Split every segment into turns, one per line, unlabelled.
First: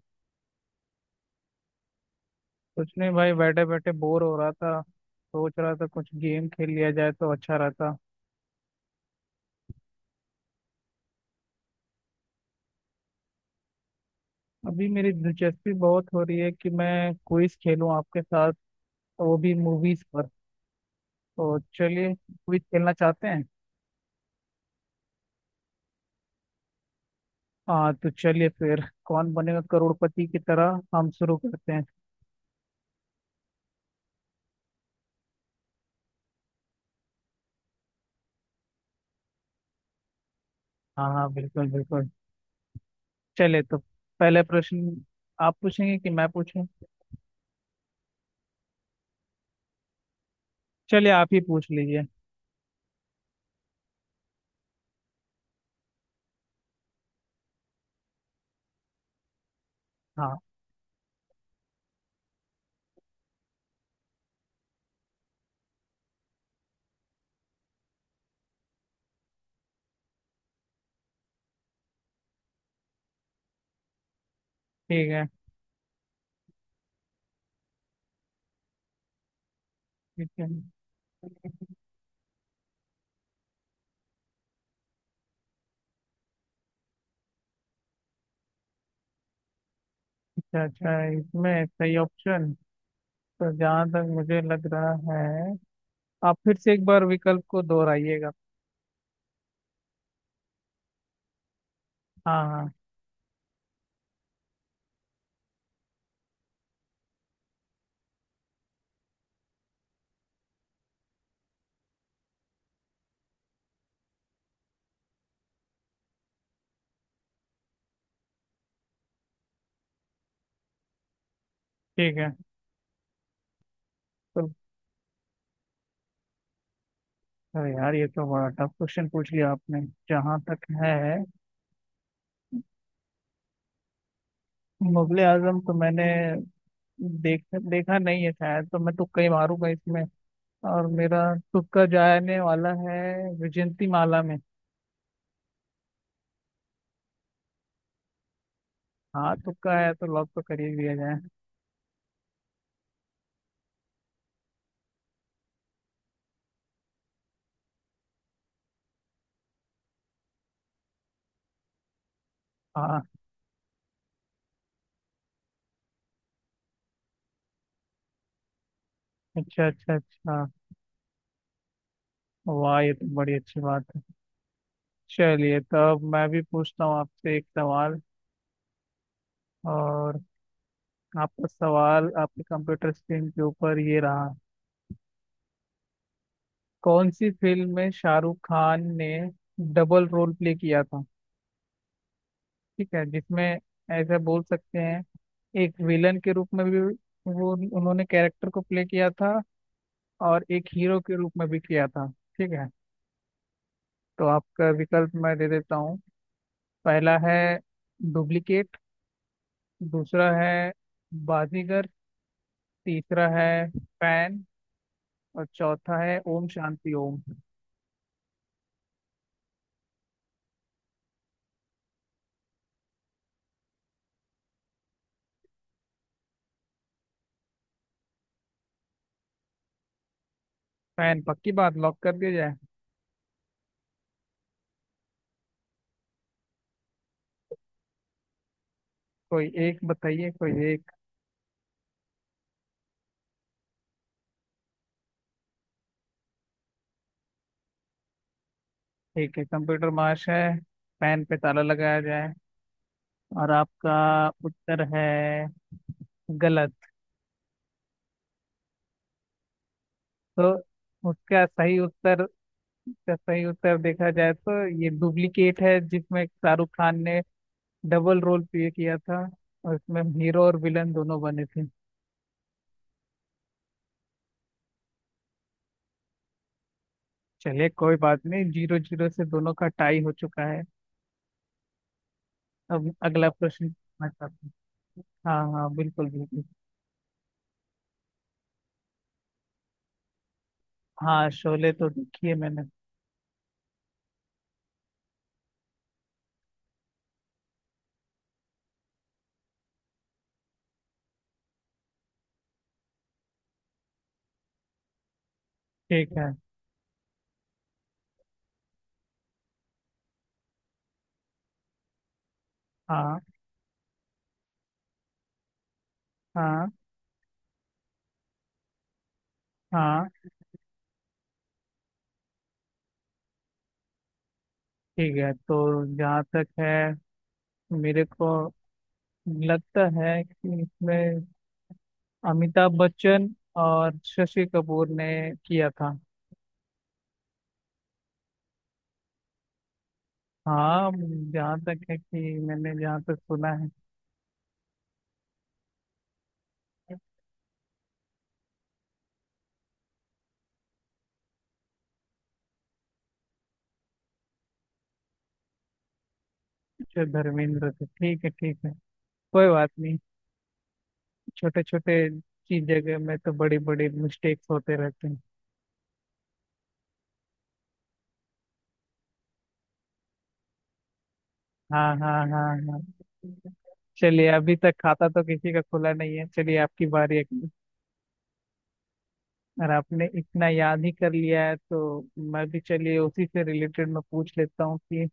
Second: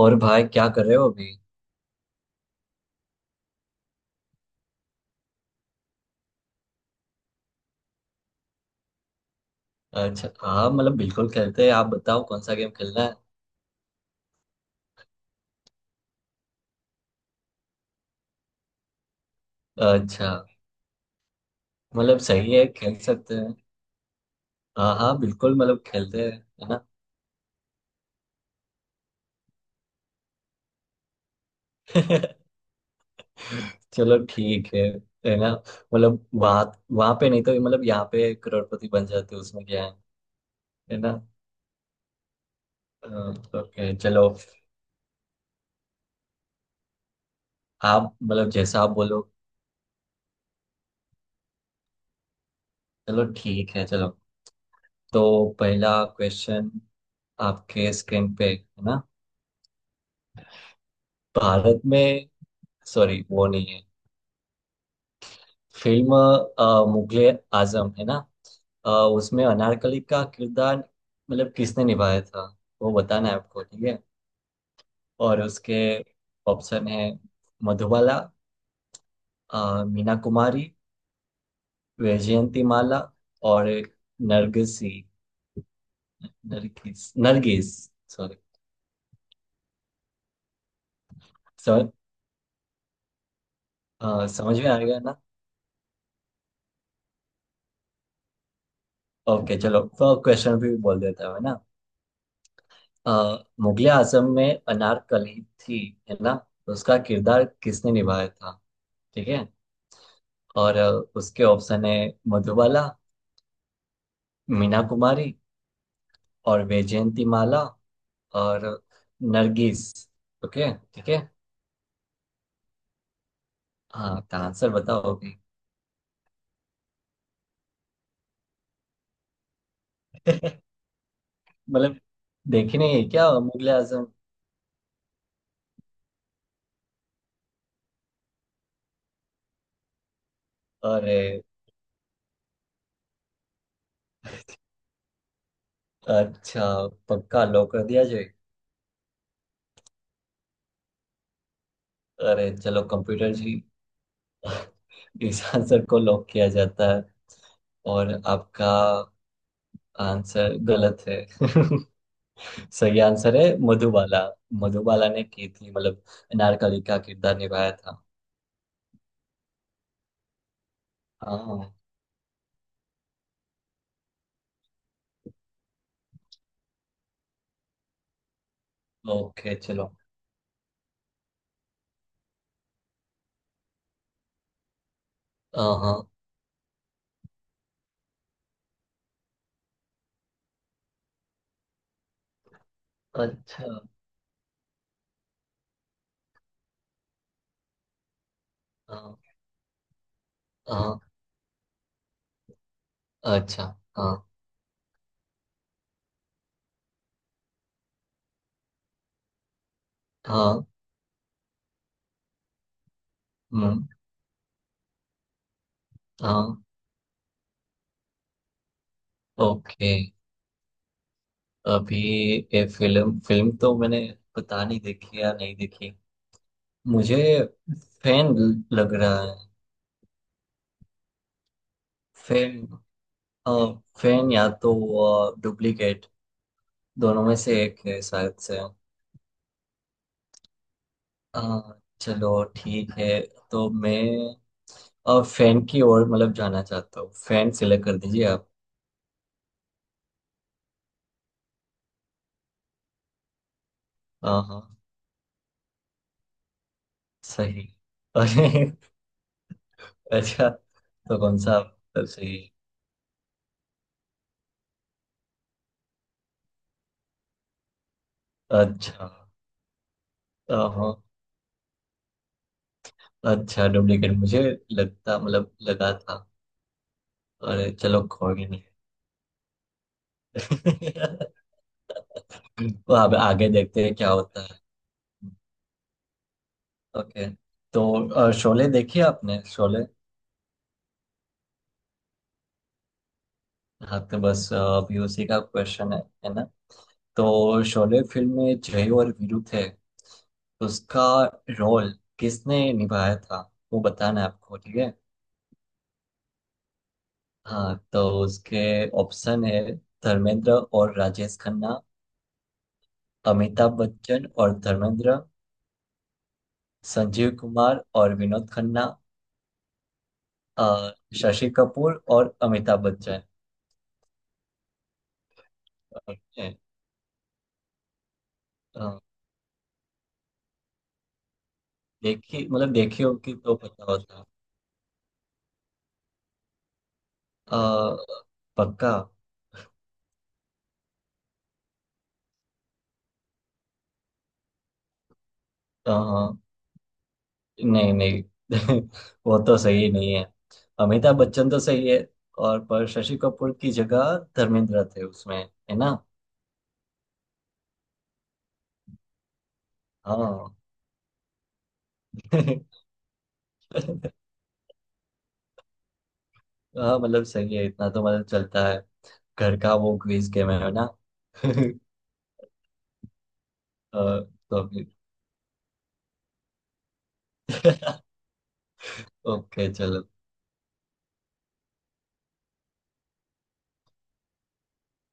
और भाई क्या कर रहे हो अभी।
कुछ नहीं भाई बैठे बैठे बोर हो रहा था, सोच रहा था कुछ गेम खेल लिया जाए तो अच्छा रहता।
अच्छा हाँ, मतलब बिल्कुल खेलते हैं। आप बताओ कौन सा गेम खेलना है।
अभी मेरी दिलचस्पी बहुत हो रही है कि मैं क्विज खेलूं आपके साथ, वो भी मूवीज
अच्छा,
पर। तो चलिए,
मतलब सही
क्विज
है,
खेलना
खेल
चाहते
सकते
हैं।
हैं। हाँ हाँ, बिल्कुल मतलब खेलते हैं, है ना।
हाँ, तो चलिए फिर कौन बनेगा करोड़पति की तरह हम शुरू करते हैं।
चलो ठीक है ना। मतलब वहाँ वहाँ पे नहीं तो मतलब यहाँ पे करोड़पति बन जाते, उसमें क्या है
हाँ
ना।
हाँ, बिल्कुल बिल्कुल।
अ,
चलिए तो
ओके चलो।
पहला प्रश्न, आप पूछेंगे कि मैं पूछूं।
आप मतलब जैसा आप बोलो।
चलिए आप ही पूछ लीजिए।
चलो ठीक है, चलो। तो पहला क्वेश्चन आपके स्क्रीन पे है ना।
हाँ।
भारत में सॉरी वो नहीं है। फिल्म मुगले आजम है ना। उसमें अनारकली का किरदार मतलब किसने निभाया था, वो बताना है आपको, ठीक है।
ठीक है।
और उसके ऑप्शन है मधुबाला, मीना
ठीक है।
कुमारी, वैजयंती माला, और नरगिसी नरगिस नरगिस, सॉरी
अच्छा अच्छा, इसमें
सर।
सही ऑप्शन तो जहाँ तक मुझे
समझ में
लग
आ
रहा
गया ना।
है, आप फिर से एक बार विकल्प को दोहराइएगा।
ओके चलो, तो क्वेश्चन भी बोल देता हूँ, है ना।
हाँ हाँ।
मुगले आजम में अनारकली थी, है ना। तो उसका किरदार किसने निभाया था, ठीक है। और उसके ऑप्शन है मधुबाला, मीना कुमारी, और वैजयंती माला, और नरगिस। ओके ठीक है।
ठीक है।
हाँ तो
तो
आंसर बताओ अभी।
अरे यार, ये तो बड़ा टफ क्वेश्चन पूछ लिया आपने। जहाँ तक है,
मतलब देखने है क्या मुगले आजम।
मुगले आजम तो मैंने देख देखा नहीं है शायद। तो मैं तुक्का ही मारूंगा इसमें, और
अरे
मेरा तुक्का जाने वाला है विजयंती माला में।
अच्छा, पक्का लॉक कर दिया जाए।
हाँ, तुक्का है तो लॉक तो कर ही दिया जाए।
अरे चलो कंप्यूटर जी। इस आंसर को लॉक किया जाता है, और आपका आंसर गलत है। सही
हाँ।
आंसर है मधुबाला। मधुबाला ने की थी मतलब नारकली का किरदार निभाया था।
अच्छा अच्छा अच्छा,
हाँ,
वाह ये तो बड़ी अच्छी बात है। चलिए तब मैं भी पूछता हूँ आपसे एक सवाल,
ओके चलो।
और आपका सवाल आपके कंप्यूटर स्क्रीन के ऊपर ये रहा।
हाँ हाँ,
कौन सी फिल्म में शाहरुख खान ने डबल रोल प्ले किया था, ठीक है, जिसमें
अच्छा।
ऐसा बोल सकते हैं एक विलन के रूप में भी वो उन्होंने कैरेक्टर को प्ले किया
हाँ
था, और एक
हाँ,
हीरो के रूप में भी किया था। ठीक है,
अच्छा। हाँ
तो आपका विकल्प मैं दे देता हूँ। पहला है डुप्लीकेट। दूसरा
हाँ।
है बाजीगर। तीसरा है
हम्म,
फैन। और चौथा है ओम
हाँ,
शांति ओम।
ओके। अभी ये फिल्म फिल्म तो मैंने पता नहीं देखी या नहीं देखी, मुझे फैन लग रहा है।
फैन पक्की बात, लॉक कर दिया जाए।
फैन, हाँ, फैन या तो डुप्लीकेट, दोनों में से एक है शायद से।
कोई एक बताइए, कोई एक।
अ, चलो ठीक है, तो मैं और फैन की ओर मतलब जाना चाहता हूँ, फैन सिलेक्ट कर दीजिए आप।
ठीक है कंप्यूटर मार्श है, पेन पे ताला लगाया जाए। और आपका
हाँ हाँ,
उत्तर है गलत।
सही। अरे अच्छा,
तो
तो कौन
उसका
सा, आप
सही
तो
उत्तर,
सही।
उसका सही उत्तर देखा जाए तो ये डुप्लीकेट है जिसमें शाहरुख खान ने डबल रोल प्ले किया
अच्छा,
था। और इसमें हीरो और विलन
हाँ।
दोनों बने थे।
अच्छा डुप्लीकेट मुझे लगता मतलब लगा था।
चलिए
अरे
कोई
चलो
बात
कोई
नहीं,
नहीं।
जीरो जीरो से दोनों का टाई हो चुका है। अब
तो अब
अगला
आगे
प्रश्न
देखते हैं
मैं
क्या
करता
होता
हूँ।
है।
हाँ हाँ, बिल्कुल बिल्कुल।
ओके, तो शोले देखी आपने शोले।
हाँ, शोले तो देखी है मैंने।
हाँ तो बस अभी उसी का क्वेश्चन है ना। तो शोले फिल्म में जय और वीरू थे, उसका रोल किसने निभाया था, वो बताना है आपको, ठीक है।
ठीक है।
हाँ तो उसके ऑप्शन है धर्मेंद्र और राजेश खन्ना,
हाँ।
अमिताभ बच्चन और धर्मेंद्र,
हाँ।
संजीव कुमार और विनोद खन्ना,
हाँ।
अ, शशि कपूर और अमिताभ बच्चन।
ठीक है, तो जहाँ
ओके।
तक है मेरे को
अ,
लगता है कि इसमें
देखी मतलब
अमिताभ
देखी
बच्चन
होगी तो पता
और
होता।
शशि कपूर ने किया था।
अ, पक्का।
हाँ, जहाँ तक है कि मैंने, जहाँ तक सुना है।
अ, नहीं नहीं, वो तो सही नहीं है। अमिताभ बच्चन तो सही है, और पर शशि कपूर की जगह धर्मेंद्र थे उसमें, है ना।
जो धर्मेंद्र थे, ठीक है ठीक है, कोई बात नहीं।
हाँ।
छोटे छोटे चीज जगह में तो बड़ी बड़ी मिस्टेक्स होते रहते हैं।
हाँ मतलब सही है, इतना तो मतलब चलता है। घर का वो क्विज गेम है ना। अ,
हाँ हाँ हाँ हाँ। चलिए अभी
तो
तक
फिर।
खाता तो किसी का खुला नहीं है। चलिए आपकी बारी है।
ओके
और
चलो।
आपने इतना याद ही कर लिया है, तो मैं भी चलिए उसी से रिलेटेड मैं पूछ लेता हूँ कि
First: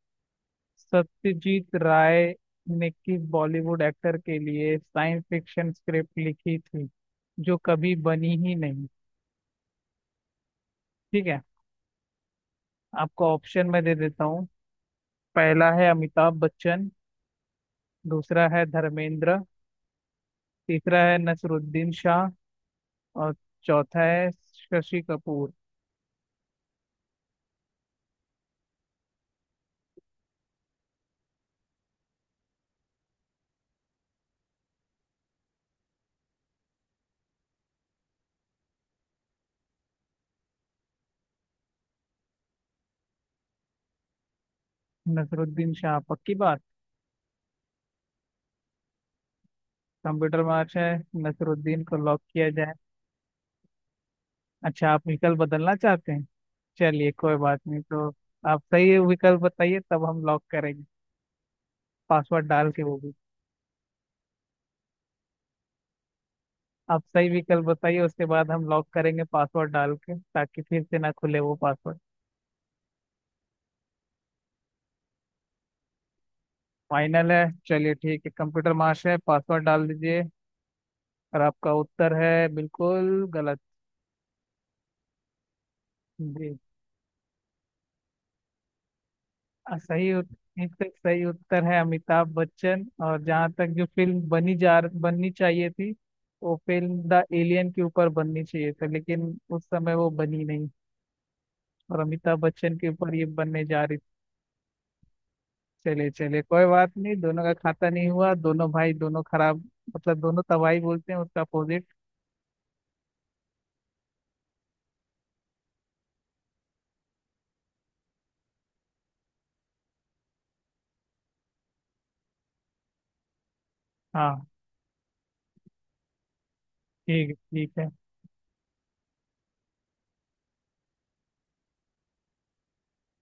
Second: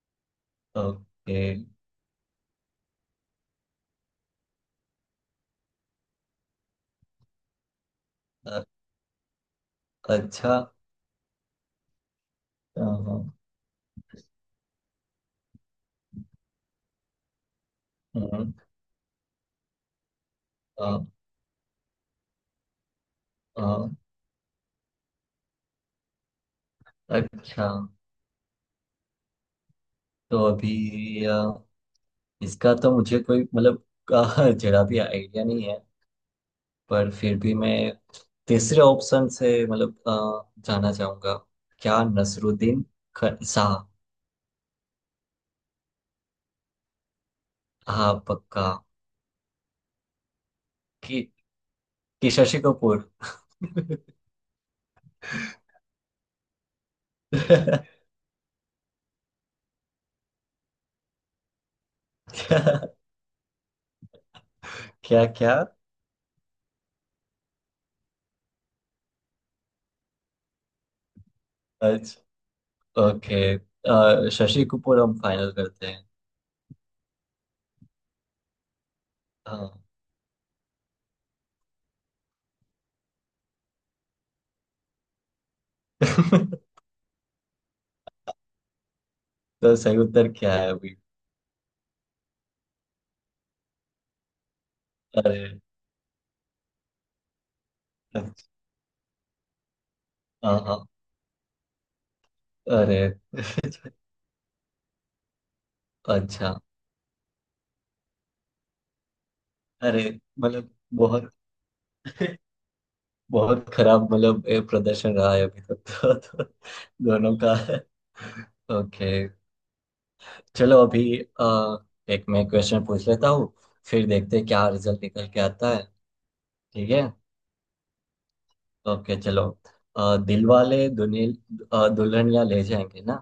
ओके
सत्यजीत राय ने किस बॉलीवुड एक्टर के लिए साइंस फिक्शन स्क्रिप्ट लिखी थी जो कभी बनी ही
अ-
नहीं।
अच्छा।
ठीक है।
अ, हम्म,
आपको ऑप्शन मैं दे देता हूँ। पहला है अमिताभ बच्चन। दूसरा है धर्मेंद्र। तीसरा
अ,
है नसरुद्दीन शाह। और
अ,
चौथा है शशि कपूर।
अच्छा तो अभी इसका तो मुझे कोई मतलब जरा भी आइडिया नहीं है। पर फिर भी मैं तीसरे ऑप्शन से मतलब जाना चाहूंगा, क्या नसरुद्दीन शाह।
नसरुद्दीन शाह पक्की बात।
हाँ पक्का।
कंप्यूटर मार्च है,
कि,
नसरुद्दीन को लॉक
कि
किया।
शशि कपूर।
अच्छा, आप विकल्प बदलना चाहते हैं। चलिए कोई बात नहीं,
क्या
तो आप सही विकल्प बताइए तब हम लॉक करेंगे, पासवर्ड डाल के वो भी।
क्या क्या
आप सही विकल्प बताइए, उसके बाद हम लॉक करेंगे पासवर्ड डाल के ताकि फिर से ना खुले वो पासवर्ड।
अच्छा ओके, शशि कपूर हम फाइनल करते हैं।
फाइनल है, चलिए ठीक है, कंप्यूटर महाशय पासवर्ड
हाँ।
डाल दीजिए। और आपका उत्तर है बिल्कुल गलत। जी,
तो
आ,
सही
सही
उत्तर
उत-
क्या है
इसका
अभी।
सही उत्तर है अमिताभ बच्चन, और जहाँ तक जो फिल्म बनी, जा बननी
अरे
चाहिए थी, वो फिल्म द एलियन के ऊपर बननी
अच्छा,
चाहिए था लेकिन उस समय वो बनी
हाँ
नहीं,
हाँ।
और अमिताभ बच्चन के ऊपर
अरे।
ये बनने जा रही थी। चले चले,
अच्छा।
कोई बात नहीं, दोनों का खाता नहीं हुआ। दोनों भाई दोनों खराब,
अरे
मतलब दोनों
मतलब
तबाही बोलते हैं
बहुत।
उसका अपोजिट।
बहुत खराब मतलब ये प्रदर्शन रहा है अभी तक। तो दोनों का ओके चलो अभी एक मैं क्वेश्चन पूछ लेता हूँ, फिर देखते
हाँ।
हैं क्या रिजल्ट निकल के आता है। ठीक है।
ठीक है ठीक है।
ओके चलो, दिलवाले दुनिया दुल्हनिया ले जाएंगे ना,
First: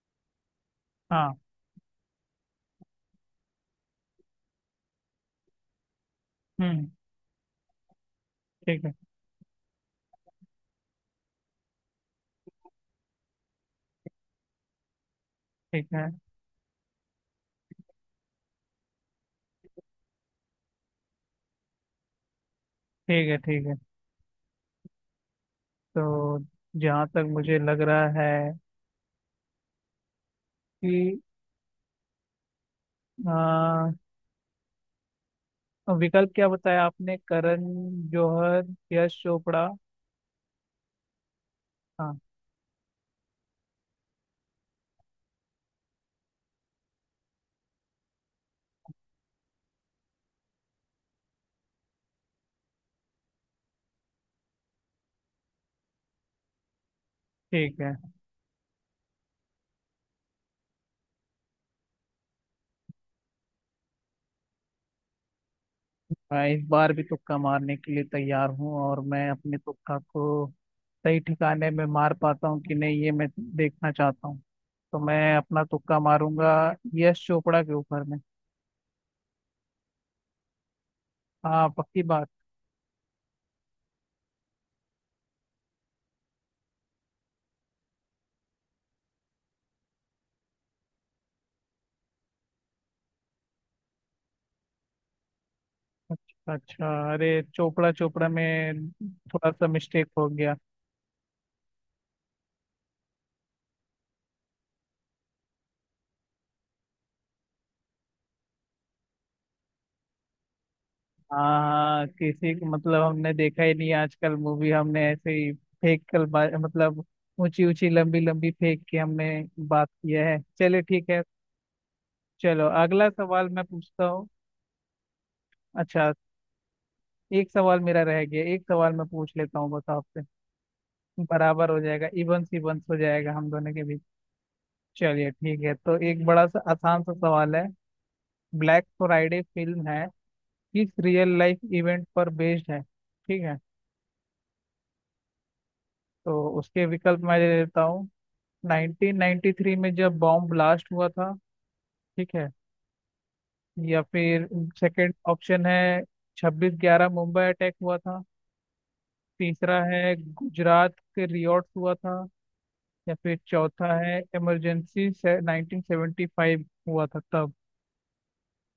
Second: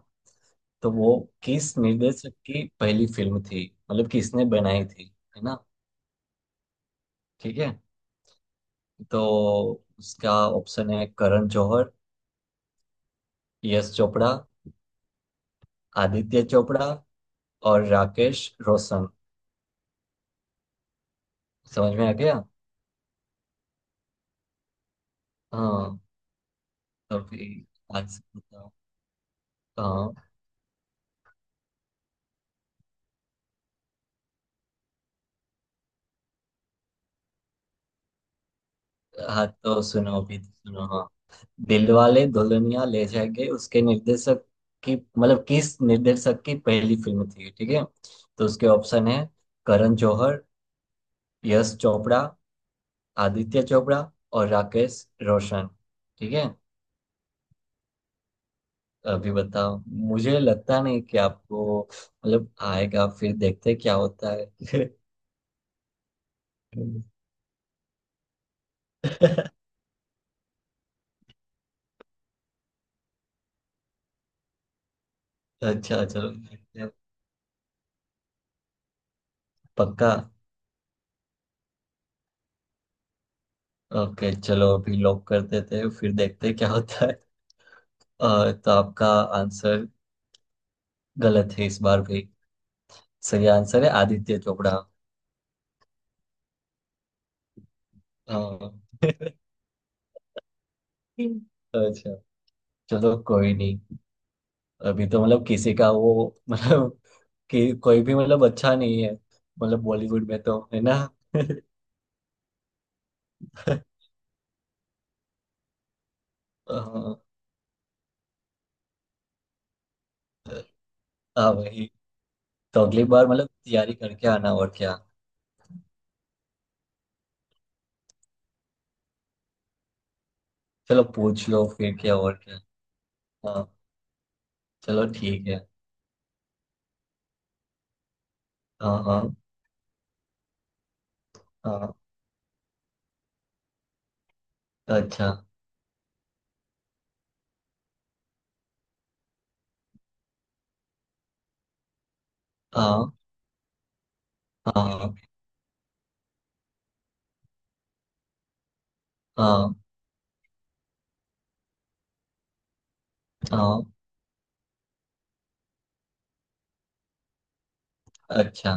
तो वो
हाँ।
किस निर्देशक की पहली फिल्म थी, मतलब किसने बनाई थी, है ना,
हम्म।
ठीक है।
ठीक है
तो उसका ऑप्शन है करण जौहर, यश चोपड़ा,
ठीक है।
आदित्य चोपड़ा, और राकेश रोशन। समझ में आ गया।
ठीक है ठीक है।
हाँ
तो जहाँ तक
तभी
मुझे लग रहा
आंसर
है
बताओ। हाँ
कि, और विकल्प क्या बताया आपने? करण जौहर, यश
हाँ
चोपड़ा।
तो सुनो अभी तो सुनो, हाँ।
हाँ।
दिलवाले दुल्हनिया ले जाएंगे उसके निर्देशक की मतलब किस निर्देशक की पहली फिल्म थी, ठीक है। तो उसके ऑप्शन है करण जौहर, यश चोपड़ा, आदित्य चोपड़ा और राकेश रोशन, ठीक है।
ठीक है।
अभी बताओ, मुझे लगता नहीं कि आपको मतलब आएगा, फिर देखते हैं क्या होता है।
मैं इस बार भी तुक्का मारने के लिए तैयार हूँ, और मैं अपने तुक्का को सही ठिकाने में मार पाता हूँ कि नहीं ये मैं देखना चाहता हूँ। तो मैं अपना तुक्का
अच्छा चलो,
मारूंगा यश चोपड़ा के ऊपर में।
पक्का।
हाँ पक्की बात।
ओके चलो अभी लॉक कर देते हैं, फिर देखते हैं क्या होता है। तो आपका आंसर गलत है इस बार भी। सही आंसर है आदित्य चोपड़ा।
अच्छा अच्छा, अरे चोपड़ा चोपड़ा
हाँ।
में थोड़ा सा मिस्टेक हो गया।
अच्छा चलो कोई नहीं। अभी तो मतलब किसी का वो मतलब कि कोई भी मतलब अच्छा नहीं है मतलब बॉलीवुड में तो, है ना।
हाँ हाँ, किसी को मतलब हमने देखा ही नहीं आजकल मूवी, हमने ऐसे ही फेंक कर मतलब
हाँ,
ऊंची ऊंची लंबी लंबी फेंक के हमने बात किया है। चलिए ठीक है।
हाँ वही।
चलो
तो अगली
अगला
बार मतलब
सवाल मैं
तैयारी
पूछता हूँ।
करके आना, और क्या।
अच्छा, एक सवाल मेरा रह गया, एक सवाल मैं पूछ लेता हूँ बस आपसे।
चलो पूछ लो
बराबर हो
फिर,
जाएगा,
क्या और
इवन
क्या।
सीवंस हो जाएगा हम
हाँ
दोनों के बीच।
चलो
चलिए
ठीक है।
ठीक है, तो एक बड़ा सा आसान सा सवाल है। ब्लैक
हाँ हाँ
फ्राइडे फिल्म है, किस रियल लाइफ
हाँ।
इवेंट पर बेस्ड है? ठीक है,
अच्छा।
तो उसके विकल्प मैं दे देता हूँ। 1993 में जब बॉम्ब ब्लास्ट हुआ था, ठीक है,
हाँ
या फिर सेकंड
हाँ
ऑप्शन है 26/11 मुंबई अटैक हुआ था।
हाँ
तीसरा है गुजरात के रियॉट हुआ था। या फिर
हाँ।
चौथा है इमरजेंसी से 1975 हुआ था तब।
अच्छा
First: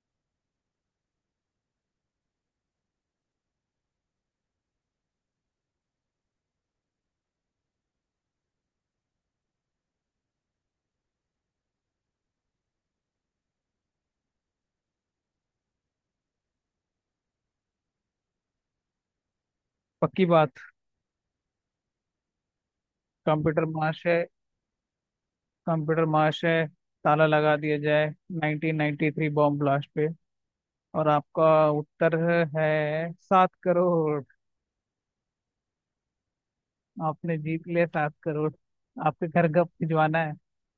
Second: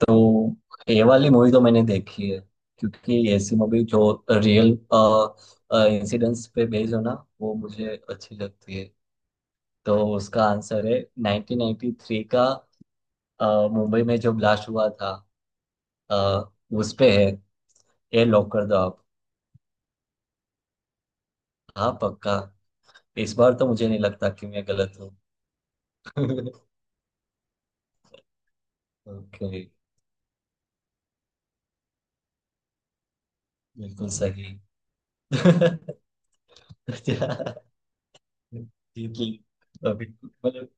तो ये वाली मूवी तो मैंने देखी है, क्योंकि ऐसी मूवी जो रियल इंसिडेंट्स पे बेस्ड हो ना, वो मुझे अच्छी लगती है। तो उसका आंसर है 1993 का, मुंबई में जो ब्लास्ट हुआ था, अ, उस पे है। ये लॉक कर दो आप।
पक्की बात।
हाँ पक्का, इस बार
कंप्यूटर
तो मुझे नहीं
मार्श है,
लगता कि मैं गलत हूँ।
कंप्यूटर मार्श है, ताला लगा दिया जाए 1993 बॉम्ब
ओके।
ब्लास्ट पे। और आपका उत्तर है सात
बिल्कुल
करोड़
सही।
आपने
अच्छा।
जीत लिया 7 करोड़।
जी जी।
आपके घर गप
अभी
भिजवाना है।
मतलब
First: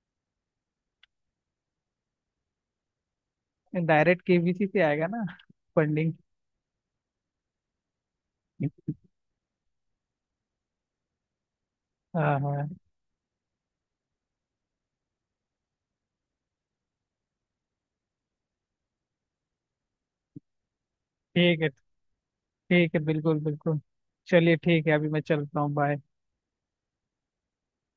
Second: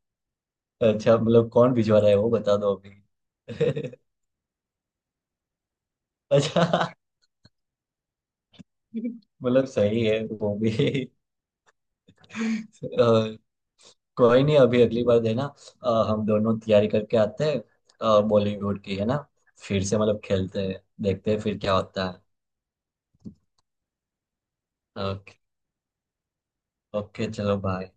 अच्छा, मतलब कौन भिजवा रहा है वो बता दो अभी।
डायरेक्ट केबीसी से आएगा ना फंडिंग।
अच्छा मतलब सही है वो भी।
हाँ हाँ।
अ, कोई नहीं, अभी अगली बार देना। हम दोनों तैयारी करके आते हैं, बॉलीवुड की है ना, फिर से मतलब खेलते हैं, देखते हैं फिर
ठीक है
क्या होता है।
ठीक है, बिल्कुल बिल्कुल। चलिए ठीक है, अभी मैं
ओके।
चलता हूँ। बाय।
ओके चलो बाय।